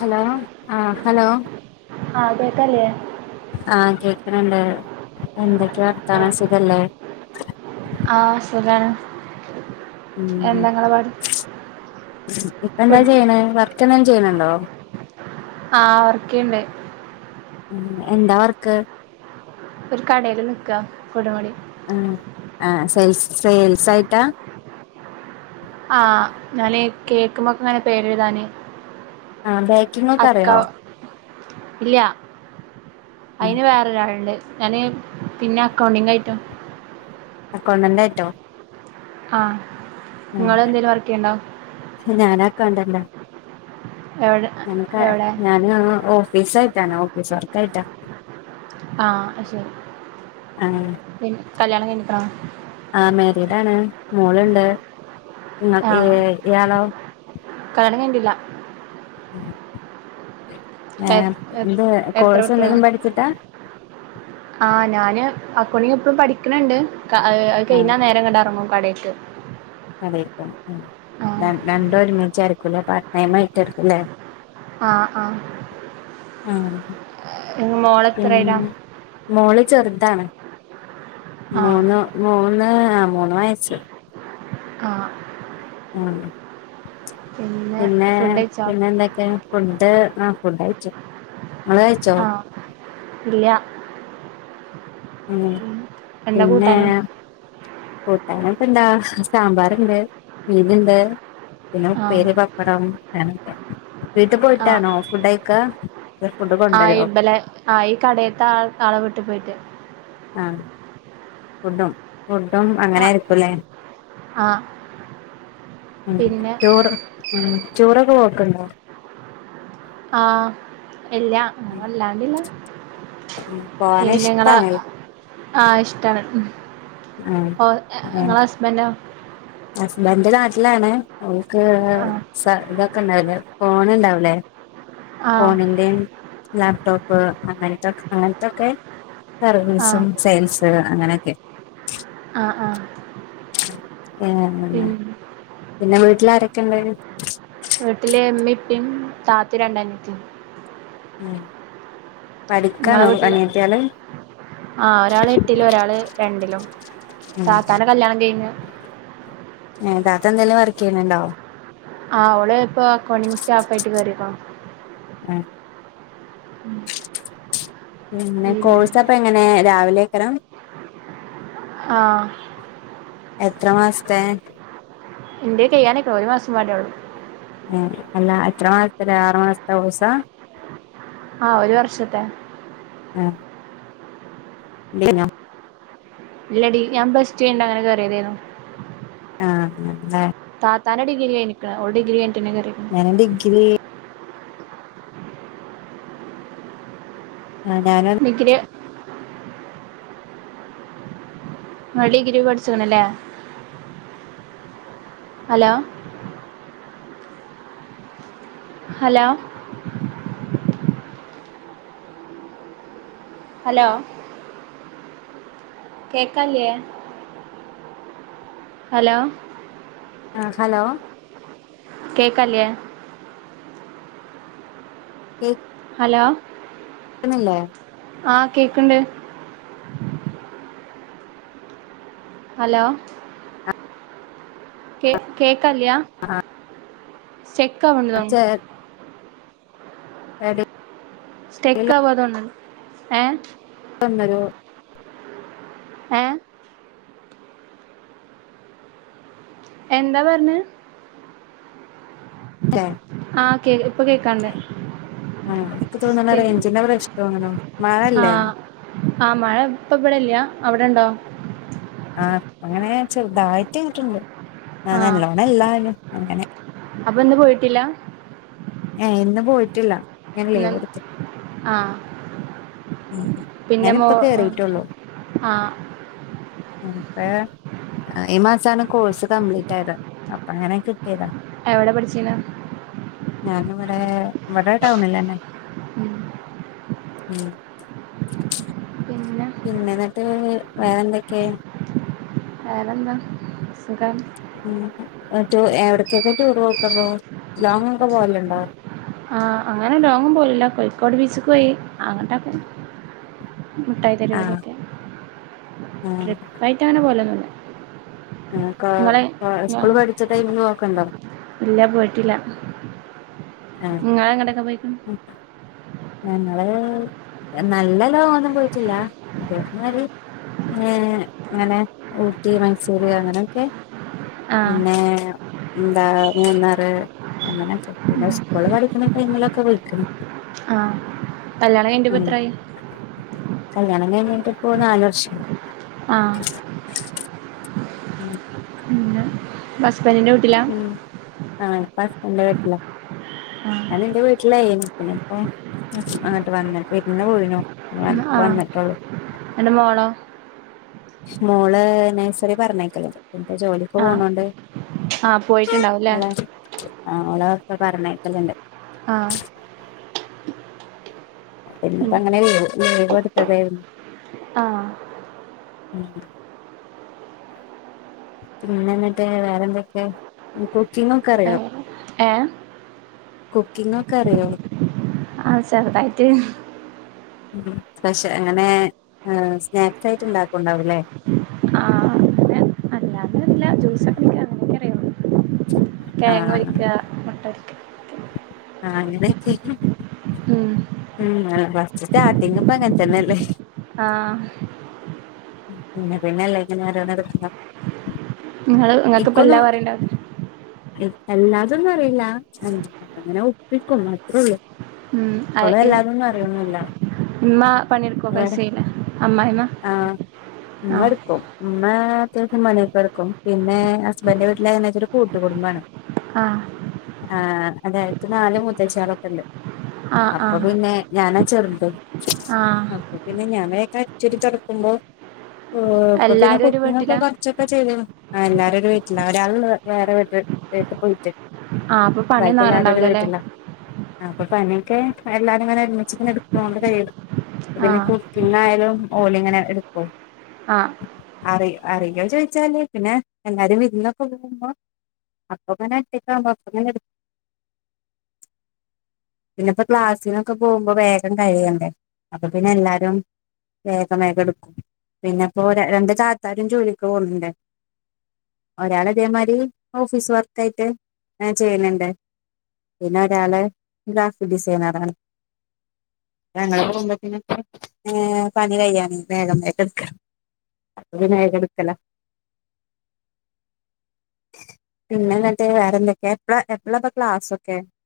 Hello ആ hello. ആഹ കേള്ക്കാലെ. ആ കേക്കണണ്ട്. എന്തൊക്കെയ വർത്താനം ആഹ് സുഖല്ലേ. സുഗാണ്. മ്മ് ഇപ്പ എന്താ ഫുഡ് ചെയ്യണേ വർ വർക്ക്എന്തേലും ചെയ്യണണ്ടോ. ആ വർക്കയിണ്ട്. ഉം എന്താ വർക്ക് ഒരു കടയിൽ നിക്കാ കുടമടി ആ -ആ സേൽസ് സേയിൽസ് ആയിട്ടാ ആ ഞാന് കേക്കുമ്മൊക്കങ്ങനെ പേരെഴുതാന് ആ ബോക്കിങ്ങൊക്ക അക്ക അറിയോ ഇല്ല അയിന് വേറൊരാളുണ്ട് ഞാന് പിന്നെ അക്കൗണ്ടിങ്ങ് ആയിട്ട് അക്കൗണ്ടന്റായിട്ടോ ആ നിങ്ങള് എന്തേലും വർക്കെയ്യണ്ടോ ക്കൗണ്ടൻ ഡോ എവിടെ ഞങ്ങൾക്കെ എവിടെ ഞാന് ഓഫ് ഓഫീസ് ആയിട്ടാണെ ഓഫീസ് വർക്കായിട്ടാ ആ അത് ശരി പിൻ കല്യാണം കഴിഞ്ഞേക്ക്‌ ണോ ആ മാരീഡാണ് മോളുണ്ട് നിങ്ങൾ ഏ ആഹ് ഇയാളോ കല്യാണം കഴിഞ്ഞിട്ടില്ല ഉം എ എ എത്ര കുട്ടികളാ എന്തെങ്കിലും പഠിച്ചിട്ടാ ആ ഞാന് അക്കൗണ്ടിംഗ് ഇപ്പോളും പഠിക്കണണ്ട് ക ആയ് അത് ആ കഴിഞ്ഞാ നേരം കണ്ട എറങ്ങും കടേക്ക് അതേക്ക ആഹ് ആഹ് രണ്ട് രണ്ടു ഒരുമിച്ചായിരിക്കൂല്ല പാർട്ട് ടൈം ആയിട്ടെടുക്കും ല്ലേ ആഹ് -ആഹ് ആഹ് ഉം മോളെത്രയിലാ മോള് ചെറുതാണ് ആഹ് മൂന്ന് മൂന്ന് ആ മൂന്ന് വയസ്സ് ആഹ് ആ പിന്നെ ഫുഡ് കഴിച്ചോ പിന്നെ എന്തൊക്കയാ ഫുഡ് ആ ഫുഡ് കഴിച്ചു ഇങ്ങള് കഴിച്ചോ ആഹ് ഇല്ല ഉം എന്താ പിന്നേ കൂട്ടാന് പൊ ഞങ്ങൾക്കെന്താ സാമ്പാറിണ്ട് മീനിണ്ട് പിന്നെ ആഹ് ഉപ്പേരി പപ്പടം വീട്ടി പോയിട്ടാണോ ഫുഡ് കയിക്ക ആ ഈമ്പലെ ആ ഈ കടയത്തെ ആൾ ആളെ വിട്ടി പോയിട്ട് ആഹ് ഫുഡും ഫുഡും അങ്ങനെ ആഹ് ആയിരിക്കുംല്ലേ ആഹ് ഉം പിന്നെ ചോറ് ഉം ചോറൊക്കെ കോക്കണ്ടോ ആഹ് ഇല്ല വല്ലാണ്ടില്ല ഉം പോവാന് പിന്നെ നിങ്ങളെ ഇഷ്ടാണ്. ആഹ് ഇഷ്ടാണ് ആഹ് ഓ ഞ നിങ്ങളെ ഹസ്ബൻന്റോ ഹസ്ബന്റ് നാട്ടിലാണ് അവക്ക് ആഹ് സ ഇതൊക്കെ ഉണ്ടാവില്ലേ ഫോണ് ഇണ്ടാവൂലേ ആഹ് ഫോണിന്റെയും ലാപ്ടോപ്പ് അങ്ങനത്തൊക്ക് അങ്ങനത്തൊക്കെ സർവീസും ആഹ് സെയിൽസ് അങ്ങനെയൊക്കെ ആഹ് ആഹ് ഏന്നെ പിന്നെ പിന്നെ വീട്ടിലാരൊക്കെ ഉണ്ട് വീട്ടില് ഇമ്മി ഇപ്പീയും താത്തി രണ്ടനിയത്തി ഉം ഇങ്ങളെ പഠിക്കാണോ വീട്ടിലോ അനിയത്തികള് ആഹ് ഒരാള് എട്ടിലും ഒരാള് രണ്ടിലും ഉം താത്താന്റെ കല്യാണം കഴിഞ്ഞ് ഏ താത്ത എന്തെങ്കിലും വർക്ക് ചെയ്യണണ്ടോ ആ ഓള് ഇപ്പൊ അക്കൗണ്ടിങ് സ്റ്റാഫായിട്ട് കേറീക്കണ് ആഹ് പിന്നെ കോഴ്സപ്പം എങ്ങനെ രാവിലേത്തണം ആഹ് എത്ര മാസത്തെ ഇന്ത്യക്ക് ചെയ്യാനായിട്ട് ഒരു മാസം വാരേയുള്ളൂ മ്മ് അല്ല എത്ര മാസത്തില ആറുമാസത്തെ കോഴ്സാ ആഹ് ഒരു വർഷത്തെ ഏഹ്മ് കുളികയിഞ്ഞോ ഇല്ലടി ഞാൻ പ്ലസ് ടു കയിഞ്ഞ് അങ്ങനെ കറിയതായിരുന്നു ആഹ ആഹ താ താന്റെ ഡിഗ്ര കഴിഞ്ക്കണ് ഒരു ഡിഗ്രി കിക്ക ഞാനെ ഡിഗ്രി ആഹ ഞാന ഡിഗ്രി ഇകൾ ഡിഗ്രി പഠിച്ചണല്ലേ ഹലോ ഹലോ ഹലോ കേക്കാല്ലേ ഹലോ ആ ഹലോ കേക്കല്ലേ കെ ഹലോ കേൾക്കുന്നില്ലേ ആഹ് കേക്കണ്ട് ഹലോ കേ കേക്കാല്ല്യ സ്റ്റെക് അവ്ണലോ അത സ്റ്റെക്ക് അവത്ോണ്ടണ്ട് ഏഹ ഒന്നരോ ഏ എന്താ പറഞ്ഞെ ആഹ് ആഹ് കേ ഇപ്പൊ കേക്കാണ്ടേ ആഹ അതൊക്കെ തോന്നുണെ റേഞ്ചിന്റെ പ്രഷ്ണ തോന്നുന്നു മഴല്ലേ ആ മഴ ഇപ്പം ഇവിടെല്ല അവിടെ ഉണ്ടോ ആ അങ്ങനെ ചെറുതായിട്ട്ങ്ങിട്ടുണ്ട് ആ നല്ലോണം എല്ലായാലും അങ്ങനെ അപ്പൊന്ന് പോയിട്ടില്ല ഏ ഇന്ന് പോയിട്ടില്ല ഞാൻ ലീവ് എന്നൽ എടുത്തു ആഹ പിന്നെ മോ ഞാനിപ്പ കേറിയിട്ടുള്ളൂ ആ ആ അപ്പ ഈ മാസാണ് കോഴ്സ് കംപ്ലീറ്റ് ആയത് അപ്പ അങ്ങനെ കിട്ടിയതാ എവിടെ പഠിച്ചീന ഞാനിവിടെ ഇവിടെ ടൗണിലന്നെ ഉം ഉ പിന്നെ എന്നിട്ട് വേറെ എന്തൊക്കെയ വറെന്താ സുഖം ഉം എവിടക്കൊക്കെ ടൂർ പോക്ക് ലോങ് ഒക്കെ പോവലുണ്ടോ ആഹ അങ്ങനെ ലോങ് പോലല്ല കോഴിക്കോട് ബീച്ചക്ക് പോയി അങ്ങട്ട് ഒകെ മുട്ടായി തരുവ്ക്ക് ആഹ് ഒകെ ട്രിപ്പായിട്ട് അങ്ങനെ പോലൊന്നല്ല ആ ക സ്കൂൾ പഠിച്ച ടൈമന്ന് നോക്കണ്ടോ ഇല്ല പോയിട്ടില്ല നിങൾ എങ്ങടെൊക്കെ പോയിക്ണ് മും ഞങ്ങള് നല്ല ലോങ്ങ്‌ ഒന്നും പോയിട്ടില്ല ഏ അങ്ങനെ ഊട്ടി മൈസൂര് അങ്ങനെയൊക്കെ ആഹ് പിന്നെ എന്താ മൂന്നാറ് അങ്ങനെക്കെ പിന്നെ സ്കൂള് പഠിക്കുന്ന ടൈമിലൊക്കെ പോയിക്ക്ണ് ആഹ് കല്യാണം കഴിഞ്ഞിട്ട് ഇപ്പൊ ഉം എത്രയായി. കല്യാണം കഴഞ്ഞട്ടിപ്പോ നാല് വർഷം ആയി. ആ ഉം ഹസ്ബൻ്റിൻ്റെ വീട്ടിലാ ഹസ്ബൻ്റിൻ്റെ വീട്ടിലാ. ആഹ് ഞൻ എന്റെ വീട്ടിലായിരുന്നു. പിന്നെ ഇപ്പം അങ്ങട്ട് വന്ന വരുന്നു പോഴനു പിന്നെ വന്നിറ്റോളൂ. എൻ്റെ മോളോ? മോള് നഴ്സറി പറഞ്ഞയക്കല്ണ്ട്. പിന്നപ്പ ജോലിക്ക് ആഹ് പോണോണ്ട് ആഹ് പോയിട്ടുണ്ടാവുംല്ലേ ള ഒളൊക്കെ പറന്നയക്കലുണ്ട്. ആഹ പിന്നപ്പോ ഉം അങ്ങനെ ലീവ് ലീവ് എടുത്തതായിരുന്നു. ആഹ് ഉം പിന്ന എന്നിട്ട് വേറെന്തൊക്കെയ? കുക്കിംഗ് ഒക്കെ അറിയോ. ഏ കുക്കിംഗ് ഒക്കെ അറിയോ? ആഹ ചെറുതായിട്ട്. സ്പെഷ്യ അങ്ങനെ സ്നാക്സായിട്ട് ഉണ്ടാക്കണ്ടാവുംല്ലേ? ആ ങ്ങെ അല്ല അതെല്ല ജ്യൂസിക്ക ഇണ്ടാ തേങ്ങ ഒലിക്ക മുട്ട ആ അങ്ങിനെ ചെയ്യും. ഉം ഉം ആ പസ്‌റ്റ് സ്റ്റാട്ടിങ്പ്പങ്ങചന്നല്ലേ. ആഹ പിന്നെ പിന്നെല്ലേ ഇങ്ങനരിയണത് എടുക്ക നിങ്ങള് നിങ്ങക്ക് ഇപ്പ എല്ലാം അറിയാണ്ടാവും. അല്ലാതൊന്നും അറിയില്ല. അങ്ങനെ ഒപ്പിക്കും മാത്രേ ഉള്ളൂ. ഉം ഇവിടെളല്ലാതൊന്നും അറിയിന്നില്ല ഉമ്മ പണിയെടുക്കുവൊക്കെ വേറെ ചെയ്യില്ലേ അമ്മായിമ്മ ആഹ ആഹ് മ്മടുക്കും ഉം അമ്മ അത്യാവശ്യം പണിയൊക്കെടുക്കും. പിന്നെ ഹസ്ബൻ്റിന്റെ വീട്ടില വെച്ച കൂട്ട് കുടുംബമാണ്. ആ ആഹ അതായക്ക് നാല് മുത്തശ്ശികളൊക്കെണ്ട് ആഹ് അപ്പൊ ആഹ് പിന്ന ഞാനാ ചെറുത്. ആഹ് അപ്പൊ പിന്നെ ഞാനക്കെച്ചെരി തടക്കുമ്പോ ഓ അപ്പോപിന്നെ എല്ലാരും ഒരു കുക്കിംഗ് ഒക്കെ വീട്ടിലാ കുറച്ചൊക്കെ ചെയിതാണ് ആ എല്ലാരും ഒരു വീട്ടില്ല. ഒരാളെളു വേറെ വീട്ടിൽ പേപ്പർ പോയിട്ട് ഇരിക്യ ആഹ് അപ്പൊ പണിയൊന്നും ബാക്കിളൊരു ഒരു അങ്ങനെണ്ടാവൂലല്ലേ വീട്ടില്ല. ആ അപ്പൊ പണിയൊക്കെ എല്ലാരും ഇങ്ങനെ ഒരുമിച്ച് എടുത്തോണ്ട് കഴിയും. ഇതെന്നെ ആഹ് കുക്കിംഗ് ആയാലും ഓല ഇങ്ങനെ എടുക്കോ? ആഹ അറി അറിയോ ചോദിച്ചാലേ പിന്നെ എല്ലാരും വിരന്നൊക്കെ ഒന്നും പോകുമ്പോ അപ്പോ പിന്നെ തേറ്റക്കുമ്പോ അങ്ങനെ എടു പിന്നെ ഇപ്പൊ ക്ലാസ്സിനൊക്കെ പോകുമ്പോ വേഗം കഴിയണ്ടേ അപ്പൊ പിന്നെ എല്ലാരും വേഗമേഗം എടുക്കും. പിന്നെ ഇപ്പൊ രണ്ട് ചാത്താരും ജോലിക്ക് പോണണ്ട്. ഒരാൾ അതേമാരി ഓഫീസ് വർക്ക് ആയിട്ട് ചെയ്യന്നുണ്ട്. പിന്നെ ഒരാള് ഗ്രാഫിക് ഡിസൈനറാണ്. ഞങ്ങൾ പോകുമ്പോ പിന്നെ നേ പനികയിയാന് വേഗം മേറ്റെടുക്കണം. അ മേഗം എടുക്കല പിന്നെന്തിട്ട് വേറെ എന്തൊക്കയ എപ്പ എപ്പള്ള എപ്പൊഴ ക്ലാസ് ഒക്കെ.